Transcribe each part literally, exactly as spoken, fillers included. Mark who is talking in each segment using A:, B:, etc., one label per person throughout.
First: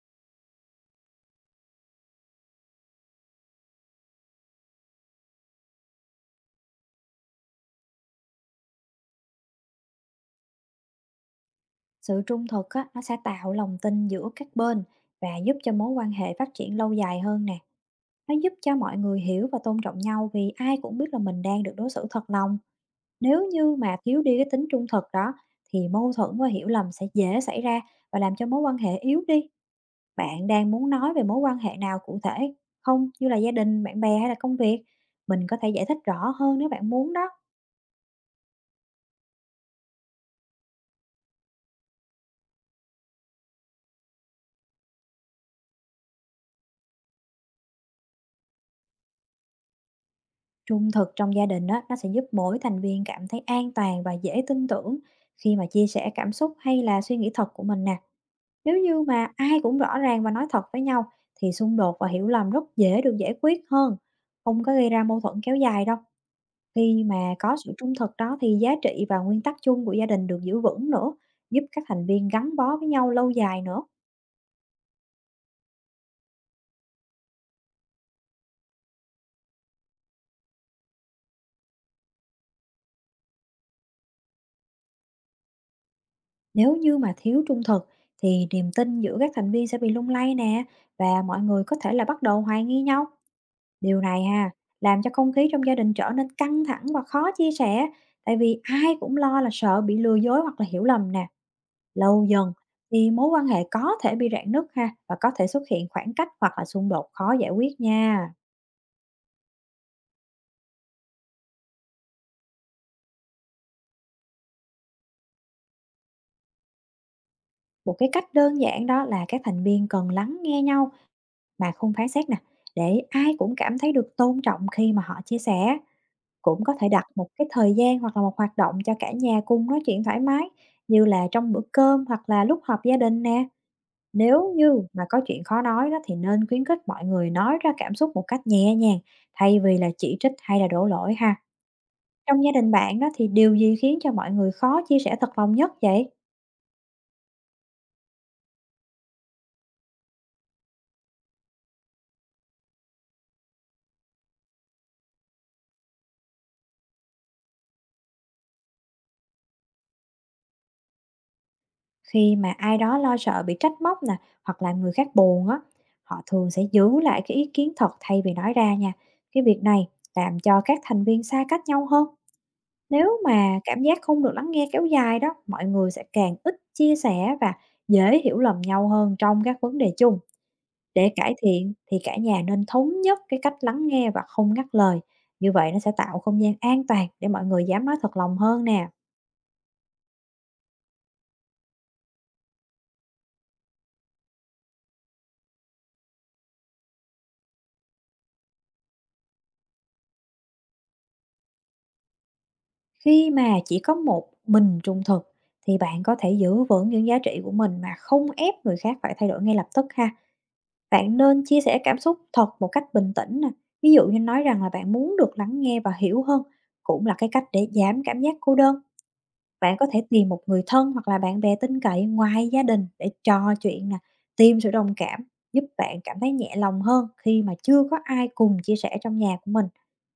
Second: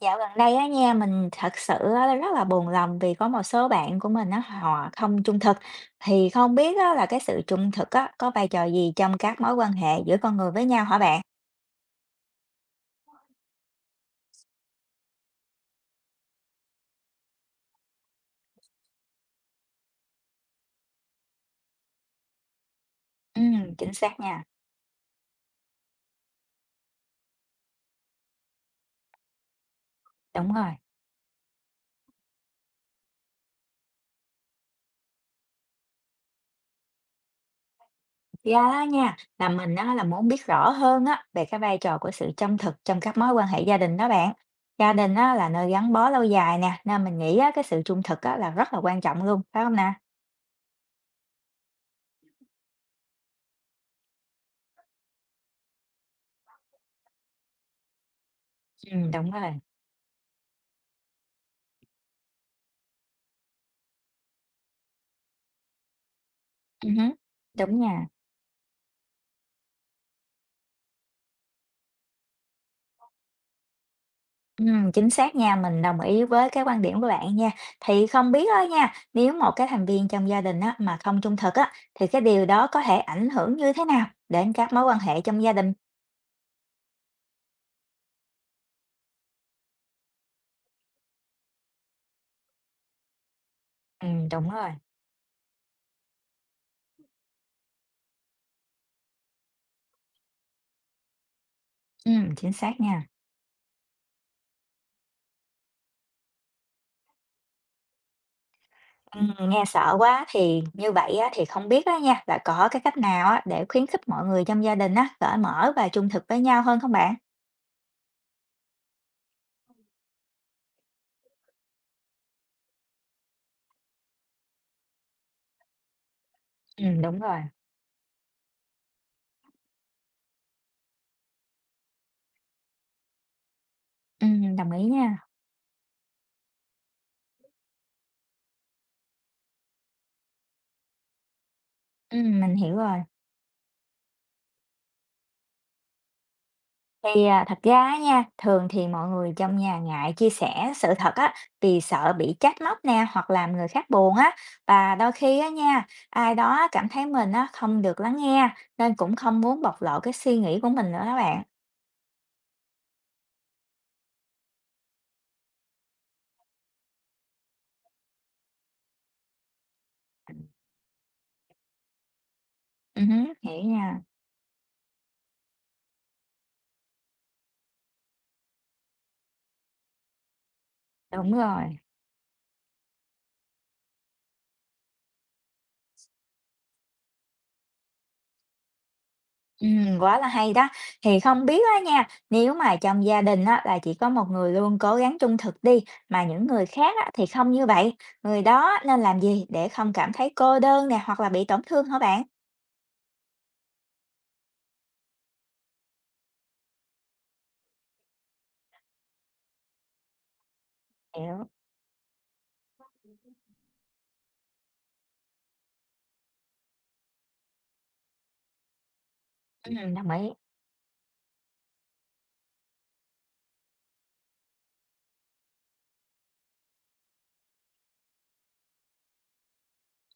A: Dạo gần đây á nha, mình thật sự á rất là buồn lòng vì có một số bạn của mình á, họ không trung thực. Thì không biết á là cái sự trung thực á có vai trò gì trong các mối quan hệ giữa con người với nhau hả bạn?
B: Sự trung thực á, nó sẽ tạo lòng tin giữa các bên và giúp cho mối quan hệ phát triển lâu dài hơn nè. Nó giúp cho mọi người hiểu và tôn trọng nhau vì ai cũng biết là mình đang được đối xử thật lòng.
A: Ừ,
B: Nếu như
A: chính
B: mà
A: xác
B: thiếu đi
A: nha.
B: cái tính trung thực đó thì mâu thuẫn và hiểu lầm sẽ dễ xảy ra và làm cho mối quan hệ yếu đi. Bạn
A: Đúng
B: đang
A: rồi.
B: muốn nói về mối quan hệ nào cụ thể? Không, như là gia đình, bạn bè hay là công việc? Mình có thể giải thích rõ hơn nếu bạn muốn đó.
A: Ra á nha, là mình á là muốn biết rõ hơn á về cái vai trò của sự trung thực trong các mối quan hệ gia đình đó bạn. Gia đình á là nơi gắn bó lâu dài nè, nên mình nghĩ á cái sự trung thực á là rất là quan trọng luôn, phải không nè?
B: Trung thực trong gia đình á, nó sẽ giúp mỗi thành viên cảm thấy an toàn và dễ tin tưởng khi mà chia sẻ cảm xúc hay là suy nghĩ thật của mình nè. Nếu
A: Ừ,
B: như
A: đúng
B: mà
A: rồi.
B: ai cũng rõ ràng và nói thật với nhau thì xung đột và hiểu lầm rất dễ được giải quyết hơn, không có gây ra mâu thuẫn kéo dài đâu.
A: Ừ hứ,
B: Khi mà có sự
A: đúng
B: trung
A: nha.
B: thực đó thì giá trị và nguyên tắc chung của gia đình được giữ vững nữa, giúp các thành viên gắn bó với nhau lâu dài nữa.
A: Ừm, chính xác nha, mình đồng ý với cái quan điểm của bạn nha. Thì không biết á nha, nếu một cái thành viên trong gia đình á mà không trung thực á, thì cái điều đó có thể ảnh hưởng như thế nào đến các mối quan hệ trong gia đình?
B: Nếu như mà thiếu trung thực thì niềm tin giữa các thành viên sẽ bị lung lay nè và mọi người có thể là bắt đầu hoài nghi nhau. Điều
A: Ừ,
B: này
A: đúng
B: ha,
A: rồi.
B: làm cho không khí trong gia đình trở nên căng thẳng và khó chia sẻ, tại vì ai cũng lo là sợ bị lừa dối hoặc là hiểu lầm nè. Lâu
A: Ừm, chính
B: dần
A: xác nha.
B: thì mối quan hệ có thể bị rạn nứt ha, và có thể xuất hiện khoảng cách hoặc là xung đột khó giải quyết nha.
A: Ừm, nghe sợ quá thì như vậy á, thì không biết đó nha, là có cái cách nào á để khuyến khích mọi người trong gia đình á cởi mở và trung thực với nhau hơn không bạn?
B: Một cái cách đơn giản đó là các thành viên cần lắng nghe nhau mà không phán xét nè, để ai cũng cảm thấy được tôn trọng khi mà họ chia sẻ. Cũng có
A: Ừ,
B: thể đặt
A: đúng
B: một
A: rồi.
B: cái thời gian hoặc là một hoạt động cho cả nhà cùng nói chuyện thoải mái, như là trong bữa cơm hoặc là lúc họp gia đình nè. Nếu
A: Ừm, đồng
B: như
A: ý
B: mà
A: nha.
B: có chuyện khó nói đó thì nên khuyến khích mọi người nói ra cảm xúc một cách nhẹ nhàng, thay vì là chỉ trích hay là đổ lỗi ha.
A: Ừm,
B: Trong gia
A: mình
B: đình
A: hiểu rồi.
B: bạn đó thì điều gì khiến cho mọi người khó chia sẻ thật lòng nhất vậy?
A: Thì, à, thật ra á nha, thường thì mọi người trong nhà ngại chia sẻ sự thật á, vì sợ bị trách móc nè, hoặc làm người khác buồn á. Và đôi khi á nha, ai đó cảm thấy mình á không được lắng nghe, nên cũng không muốn bộc lộ cái suy nghĩ của mình nữa đó bạn.
B: Khi mà ai đó lo sợ bị trách móc nè, hoặc là người khác buồn á, họ thường sẽ giữ lại cái ý kiến thật thay vì nói ra nha. Cái việc này làm cho các thành viên xa cách nhau hơn.
A: Ừm
B: Nếu
A: hứm,
B: mà
A: hiểu
B: cảm giác
A: nha,
B: không được lắng nghe kéo dài đó, mọi người sẽ càng ít chia sẻ và dễ hiểu lầm nhau hơn trong các vấn đề chung. Để
A: đúng
B: cải thiện
A: rồi.
B: thì cả nhà nên thống nhất cái cách lắng nghe và không ngắt lời. Như vậy nó sẽ tạo không gian an toàn để mọi người dám nói thật lòng hơn nè.
A: Ừm, quá là hay đó. Thì không biết á nha, nếu mà trong gia đình á là chỉ có một người luôn cố gắng trung thực đi, mà những người khác á thì không như vậy, người đó nên làm gì để không cảm thấy cô đơn nè, hoặc là bị tổn thương hả bạn?
B: Khi mà chỉ có một mình trung thực thì bạn có thể giữ vững những giá trị của mình mà không ép người khác phải thay đổi ngay lập tức ha. Bạn nên
A: Hiểu,
B: chia sẻ cảm xúc thật một cách bình tĩnh nè. Ví dụ như nói rằng là bạn muốn được lắng nghe và hiểu hơn cũng là cái cách để giảm cảm giác cô đơn. Bạn có
A: ừm,
B: thể
A: đồng
B: tìm
A: ý,
B: một người thân hoặc là bạn bè tin cậy ngoài gia đình để trò chuyện nè, tìm sự đồng cảm, giúp bạn cảm thấy nhẹ lòng hơn khi mà chưa có ai cùng chia sẻ trong nhà của mình.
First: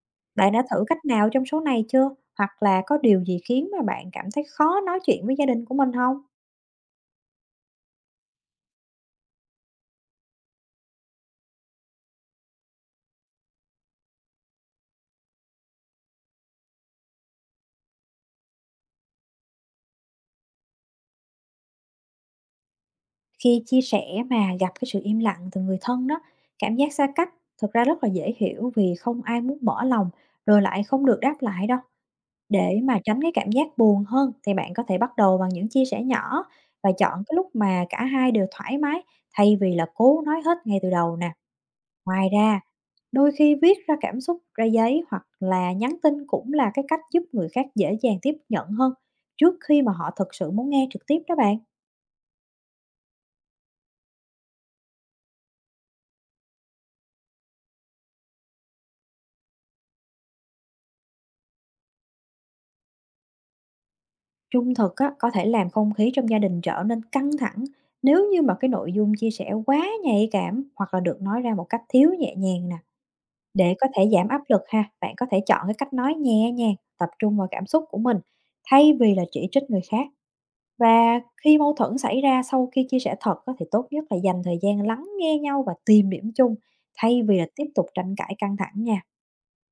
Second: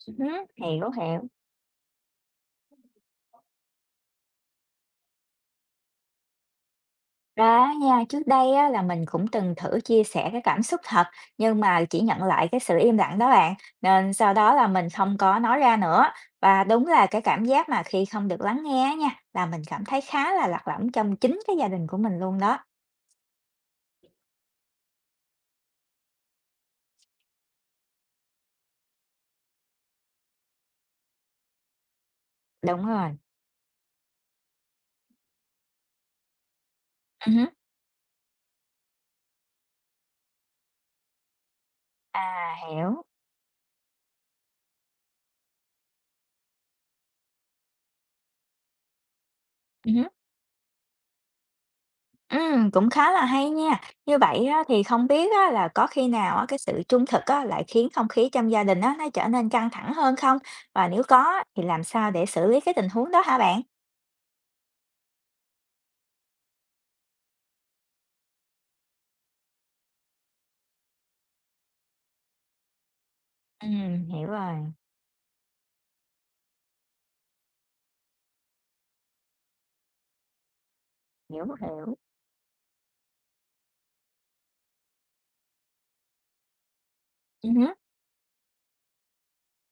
A: ừm hứm,
B: Bạn đã thử
A: hiểu,
B: cách
A: hiểu.
B: nào trong số này chưa? Hoặc là có điều gì khiến mà bạn cảm thấy khó nói chuyện với gia đình của mình không?
A: Ra á nha, trước đây á là mình cũng từng thử chia sẻ cái cảm xúc thật, nhưng mà chỉ nhận lại cái sự im lặng đó bạn, nên sau đó là mình không có nói ra nữa. Và đúng là cái cảm giác mà khi không được lắng nghe á nha, là mình cảm thấy khá là lạc lõng trong chính cái gia đình của mình luôn đó.
B: Khi chia sẻ mà gặp cái sự im lặng từ người thân đó, cảm giác xa cách thực ra rất là dễ hiểu, vì không ai muốn mở lòng rồi lại không được đáp lại đâu. Để
A: Đúng
B: mà
A: rồi,
B: tránh cái cảm giác buồn hơn thì bạn có thể bắt đầu bằng những chia sẻ nhỏ và chọn
A: ừm
B: cái lúc
A: hứm,
B: mà cả hai đều thoải mái, thay vì là cố nói hết ngay từ đầu nè. Ngoài
A: à,
B: ra,
A: hiểu,
B: đôi khi viết ra cảm xúc ra giấy hoặc là nhắn tin cũng là cái cách giúp người khác dễ dàng tiếp nhận hơn trước khi mà
A: ừm.
B: họ thực sự muốn nghe trực tiếp đó bạn.
A: Ừm, cũng khá là hay nha. Như vậy á, thì không biết á, là có khi nào á, cái sự trung thực á, lại khiến không khí trong gia đình á, nó trở nên căng thẳng hơn không? Và nếu có á, thì làm sao để xử lý cái tình huống đó hả bạn?
B: Trung thực á, có thể làm không khí trong gia đình trở nên căng thẳng nếu như mà cái nội dung chia sẻ quá nhạy cảm hoặc là được nói ra một cách thiếu nhẹ nhàng nè. Để có
A: Ừm,
B: thể
A: hiểu
B: giảm áp lực
A: rồi,
B: ha, bạn có thể chọn cái cách nói nhẹ nhàng, tập trung vào cảm xúc của mình thay vì là chỉ trích người khác. Và
A: hiểu,
B: khi mâu
A: hiểu.
B: thuẫn xảy ra sau khi chia sẻ thật á, thì tốt nhất là dành thời gian lắng nghe nhau và tìm điểm chung, thay vì là
A: Ừ
B: tiếp
A: hứ,
B: tục tranh cãi căng thẳng nha.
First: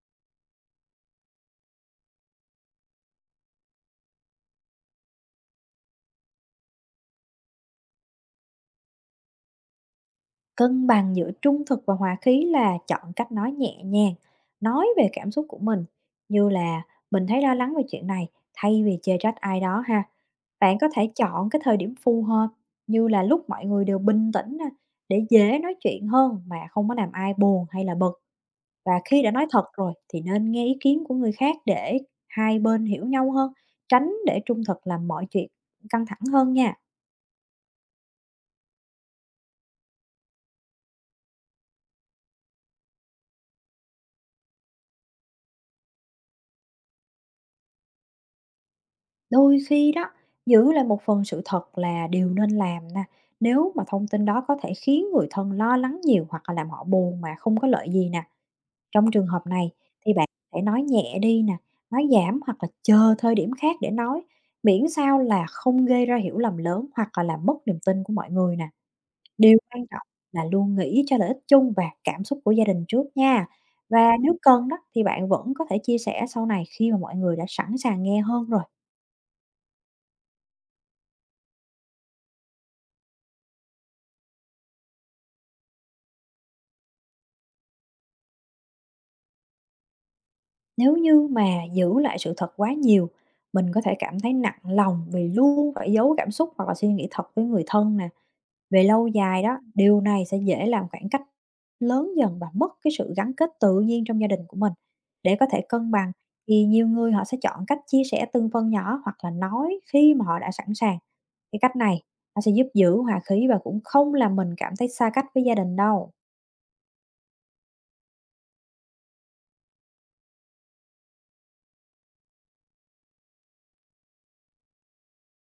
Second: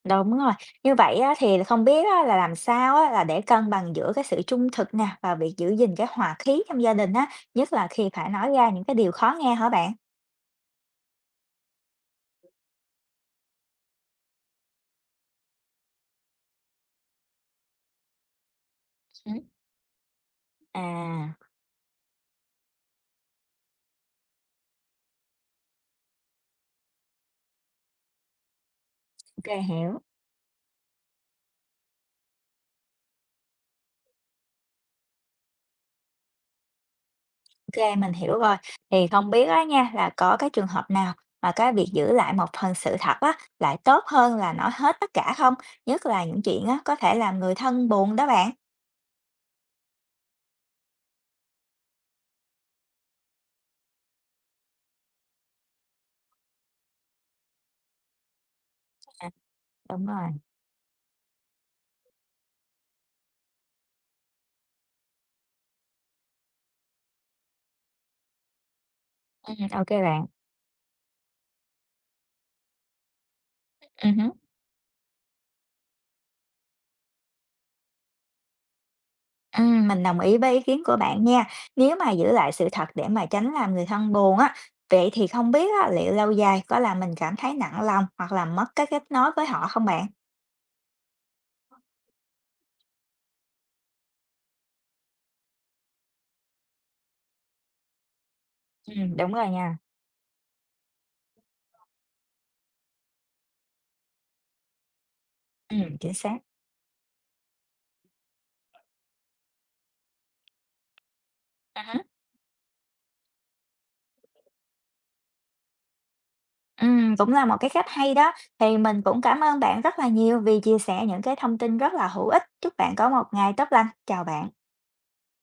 A: đúng rồi. Như vậy á, thì không biết á, là làm sao á, là để cân bằng giữa cái sự trung thực nè và việc giữ gìn cái hòa khí trong gia đình á, nhất là khi phải nói ra những cái điều khó nghe hả bạn?
B: Cân bằng giữa trung thực và hòa khí là chọn cách nói nhẹ nhàng, nói về cảm xúc của mình, như là mình thấy lo lắng về chuyện này, thay vì chê
A: Ừ.
B: trách ai đó ha. Bạn có thể
A: À,
B: chọn cái thời điểm phù hợp, như là lúc mọi người đều bình tĩnh nè, để dễ nói chuyện hơn mà không có làm ai buồn hay là bực. Và khi đã nói
A: ok
B: thật rồi
A: hiểu.
B: thì nên nghe ý kiến của người khác để hai bên hiểu nhau hơn, tránh để trung thực làm mọi chuyện căng thẳng hơn nha.
A: OK, mình hiểu rồi. Thì không biết á nha, là có cái trường hợp nào mà cái việc giữ lại một phần sự thật á, lại tốt hơn là nói hết tất cả không? Nhất là những chuyện á, có thể làm người thân buồn đó bạn.
B: Đôi khi đó, giữ lại một phần sự thật là điều nên làm nè. Nếu mà thông tin đó có thể khiến người thân lo lắng nhiều hoặc là làm họ buồn mà không có lợi gì nè. Trong trường hợp này
A: Đúng
B: thì bạn
A: rồi.
B: hãy nói nhẹ đi nè, nói giảm hoặc là chờ thời điểm khác để nói, miễn sao là không gây ra hiểu lầm lớn hoặc là làm mất niềm tin của mọi người nè. Điều
A: Ừm,
B: quan
A: OK
B: trọng
A: bạn.
B: là luôn nghĩ cho lợi ích chung và cảm xúc của gia đình trước nha. Và
A: Ừm hứm.
B: nếu cần đó thì bạn vẫn có thể chia sẻ sau này khi mà mọi người đã sẵn sàng nghe hơn rồi.
A: Ừm, mình đồng ý với ý kiến của bạn nha. Nếu mà giữ lại sự thật để mà tránh làm người thân buồn á, vậy thì không biết á, liệu lâu dài có làm mình cảm thấy nặng lòng hoặc là mất cái kết nối với họ không bạn?
B: Nếu như mà giữ lại sự thật quá nhiều, mình có thể cảm thấy nặng lòng vì luôn phải giấu cảm xúc hoặc là suy nghĩ thật với người thân nè. Về lâu
A: Ừm, đúng
B: dài
A: rồi
B: đó,
A: nha.
B: điều này sẽ dễ làm khoảng cách lớn dần và mất cái sự gắn kết tự nhiên trong gia đình của mình. Để có thể cân
A: Ừm,
B: bằng
A: chính xác.
B: thì nhiều người họ sẽ chọn cách chia sẻ từng phần nhỏ hoặc là nói khi mà họ đã sẵn sàng. Cái cách này nó sẽ giúp giữ hòa khí và cũng không làm mình cảm thấy xa cách với gia đình đâu.
A: Ừm, cũng là một cái cách hay đó. Thì mình cũng cảm ơn bạn rất là nhiều vì chia sẻ những cái thông tin rất là hữu ích. Chúc bạn có một ngày tốt lành. Chào bạn.